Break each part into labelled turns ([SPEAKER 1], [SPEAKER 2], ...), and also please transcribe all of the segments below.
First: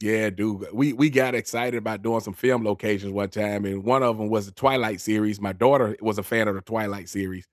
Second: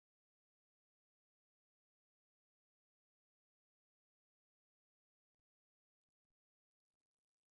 [SPEAKER 1] Yeah, do g we we got excited about doing some film locations one time, and one of 'em was the Twilight series- my daughter was a fan of the Twilight series-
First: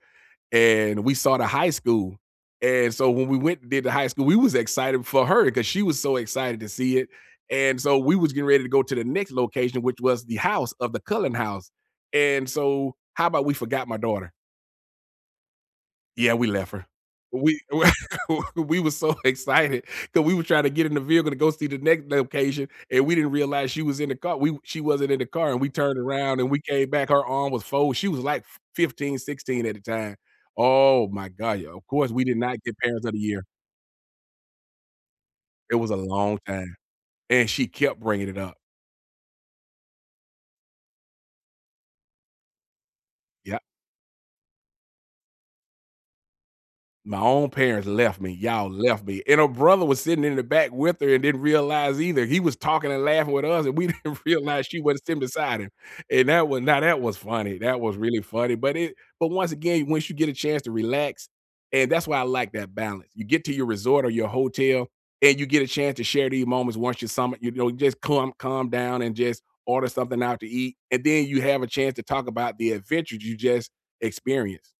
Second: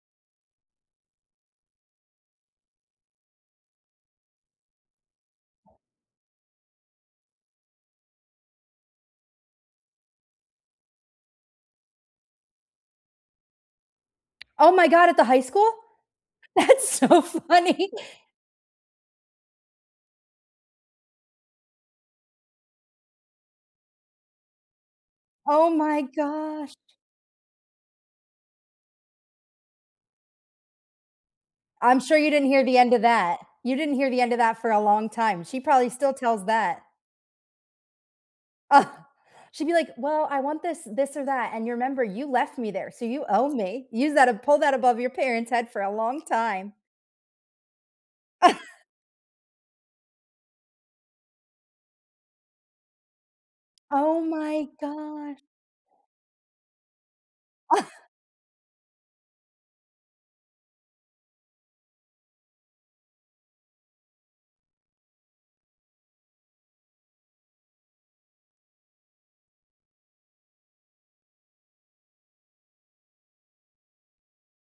[SPEAKER 1] and we saw the high school, and so when we went and did the high school, we was excited for her, 'cause she was so excited to see it, and so we was getting ready to go to the next location, which was the house, of the Cullen house, and so, how 'bout we forgot my daughter?
[SPEAKER 2] Oh my god, at the high school?
[SPEAKER 1] Yeah, we left her.
[SPEAKER 2] That's so
[SPEAKER 1] W
[SPEAKER 2] funny.
[SPEAKER 1] we we was so excited, that we was tryna get in the vehicle to go see the next location, and we didn't realize she was in the car we she wasn't in the car, and
[SPEAKER 2] Oh
[SPEAKER 1] we turned
[SPEAKER 2] my
[SPEAKER 1] around, and we
[SPEAKER 2] gosh.
[SPEAKER 1] came back. Her arm was fold. She was like f 15, 16 at the time. Oh my god, yeah, of
[SPEAKER 2] I'm
[SPEAKER 1] course,
[SPEAKER 2] sure
[SPEAKER 1] we
[SPEAKER 2] you
[SPEAKER 1] did
[SPEAKER 2] didn't
[SPEAKER 1] not
[SPEAKER 2] hear the
[SPEAKER 1] get
[SPEAKER 2] end of
[SPEAKER 1] parents of the
[SPEAKER 2] that.
[SPEAKER 1] year.
[SPEAKER 2] You didn't hear the end of that for a long time. She
[SPEAKER 1] It
[SPEAKER 2] probably
[SPEAKER 1] was a
[SPEAKER 2] still
[SPEAKER 1] long
[SPEAKER 2] tells
[SPEAKER 1] time,
[SPEAKER 2] that.
[SPEAKER 1] and she kept bringing it up.
[SPEAKER 2] She'd be like, "Well, I want this this or that, and you remember, you left me there, so you owe
[SPEAKER 1] Yeah.
[SPEAKER 2] me." Use that pull that above your parents' head for a long time.
[SPEAKER 1] "My own parents left me. Y'all left me," and her brother was sitting in the back with her and didn't realize either. He was talking and laughing with us, and we
[SPEAKER 2] Oh
[SPEAKER 1] didn't
[SPEAKER 2] my
[SPEAKER 1] realize she wasn't sitting
[SPEAKER 2] gosh.
[SPEAKER 1] beside him, and that was now that was funny. That was really funny, but it but once again, once you get a chance to relax and that's why I like that balance. You get to your resort or your hotel, and you get a chance to share these moments once you sum it, you know, just clum calm down and just order something out to eat, and then you have a chance to talk about the adventures you just experienced.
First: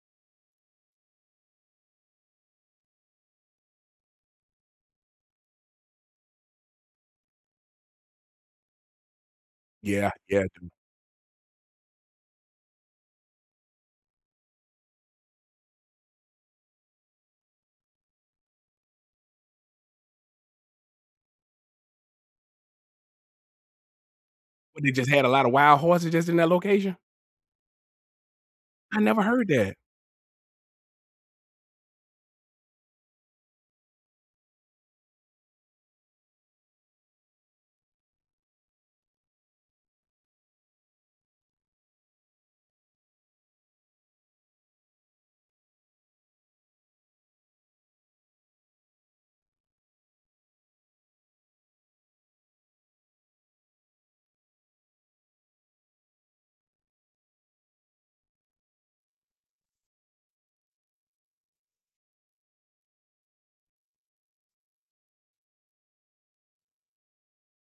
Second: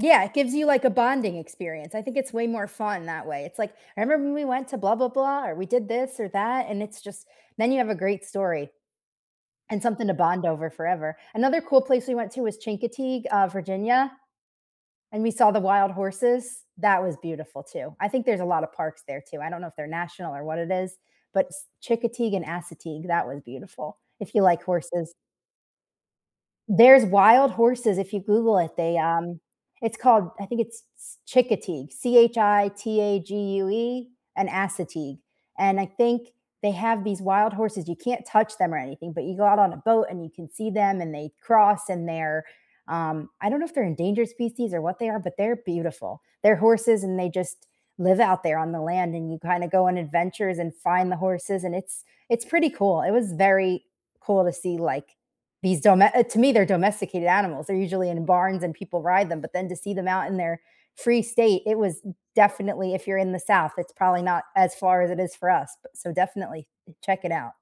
[SPEAKER 2] Yeah, it gives you, like, a bonding experience. I think it's way more fun that way. It's, like, "I remember when we went to blah blah blah, or we did this, or that, and it's just" and then you have a great story. And something
[SPEAKER 1] Yeah.
[SPEAKER 2] to
[SPEAKER 1] Yeah,
[SPEAKER 2] bond over
[SPEAKER 1] do
[SPEAKER 2] forever. Another cool place we went to was Chincoteague, uh, Virginia, and we saw the wild horses. That was beautiful, too. I think there's a lot of parks there, too. I don't know if they're national, or what it is, but S Chickateague and Assateague, that was beautiful, if you like
[SPEAKER 1] What they just
[SPEAKER 2] horses.
[SPEAKER 1] had a lot of wild horses, just in that location?
[SPEAKER 2] There's wild horses, if you google it, they,
[SPEAKER 1] I never
[SPEAKER 2] um
[SPEAKER 1] heard that.
[SPEAKER 2] it's called I think it's S Chincoteague, C-H-I-T-A-G-U-E, and Assateague, and I think they have these wild horses you can't touch them or anything, but you go out on a boat, and you can see them, and they cross, and they're, um I don't know if they're endangered species, or what they are, but they're beautiful. They're horses and they just live out there on the land, and you kinda go on adventures, and find the horses, and it's it's pretty cool. It was very cool to see, like, these dome eh, to me, they're domesticated animals, they're usually in barns, and people ride them, but then to see them out in their free state, it was d definitely if you're in the South, it's probably not as far as it is for us, but so definitely i check it out.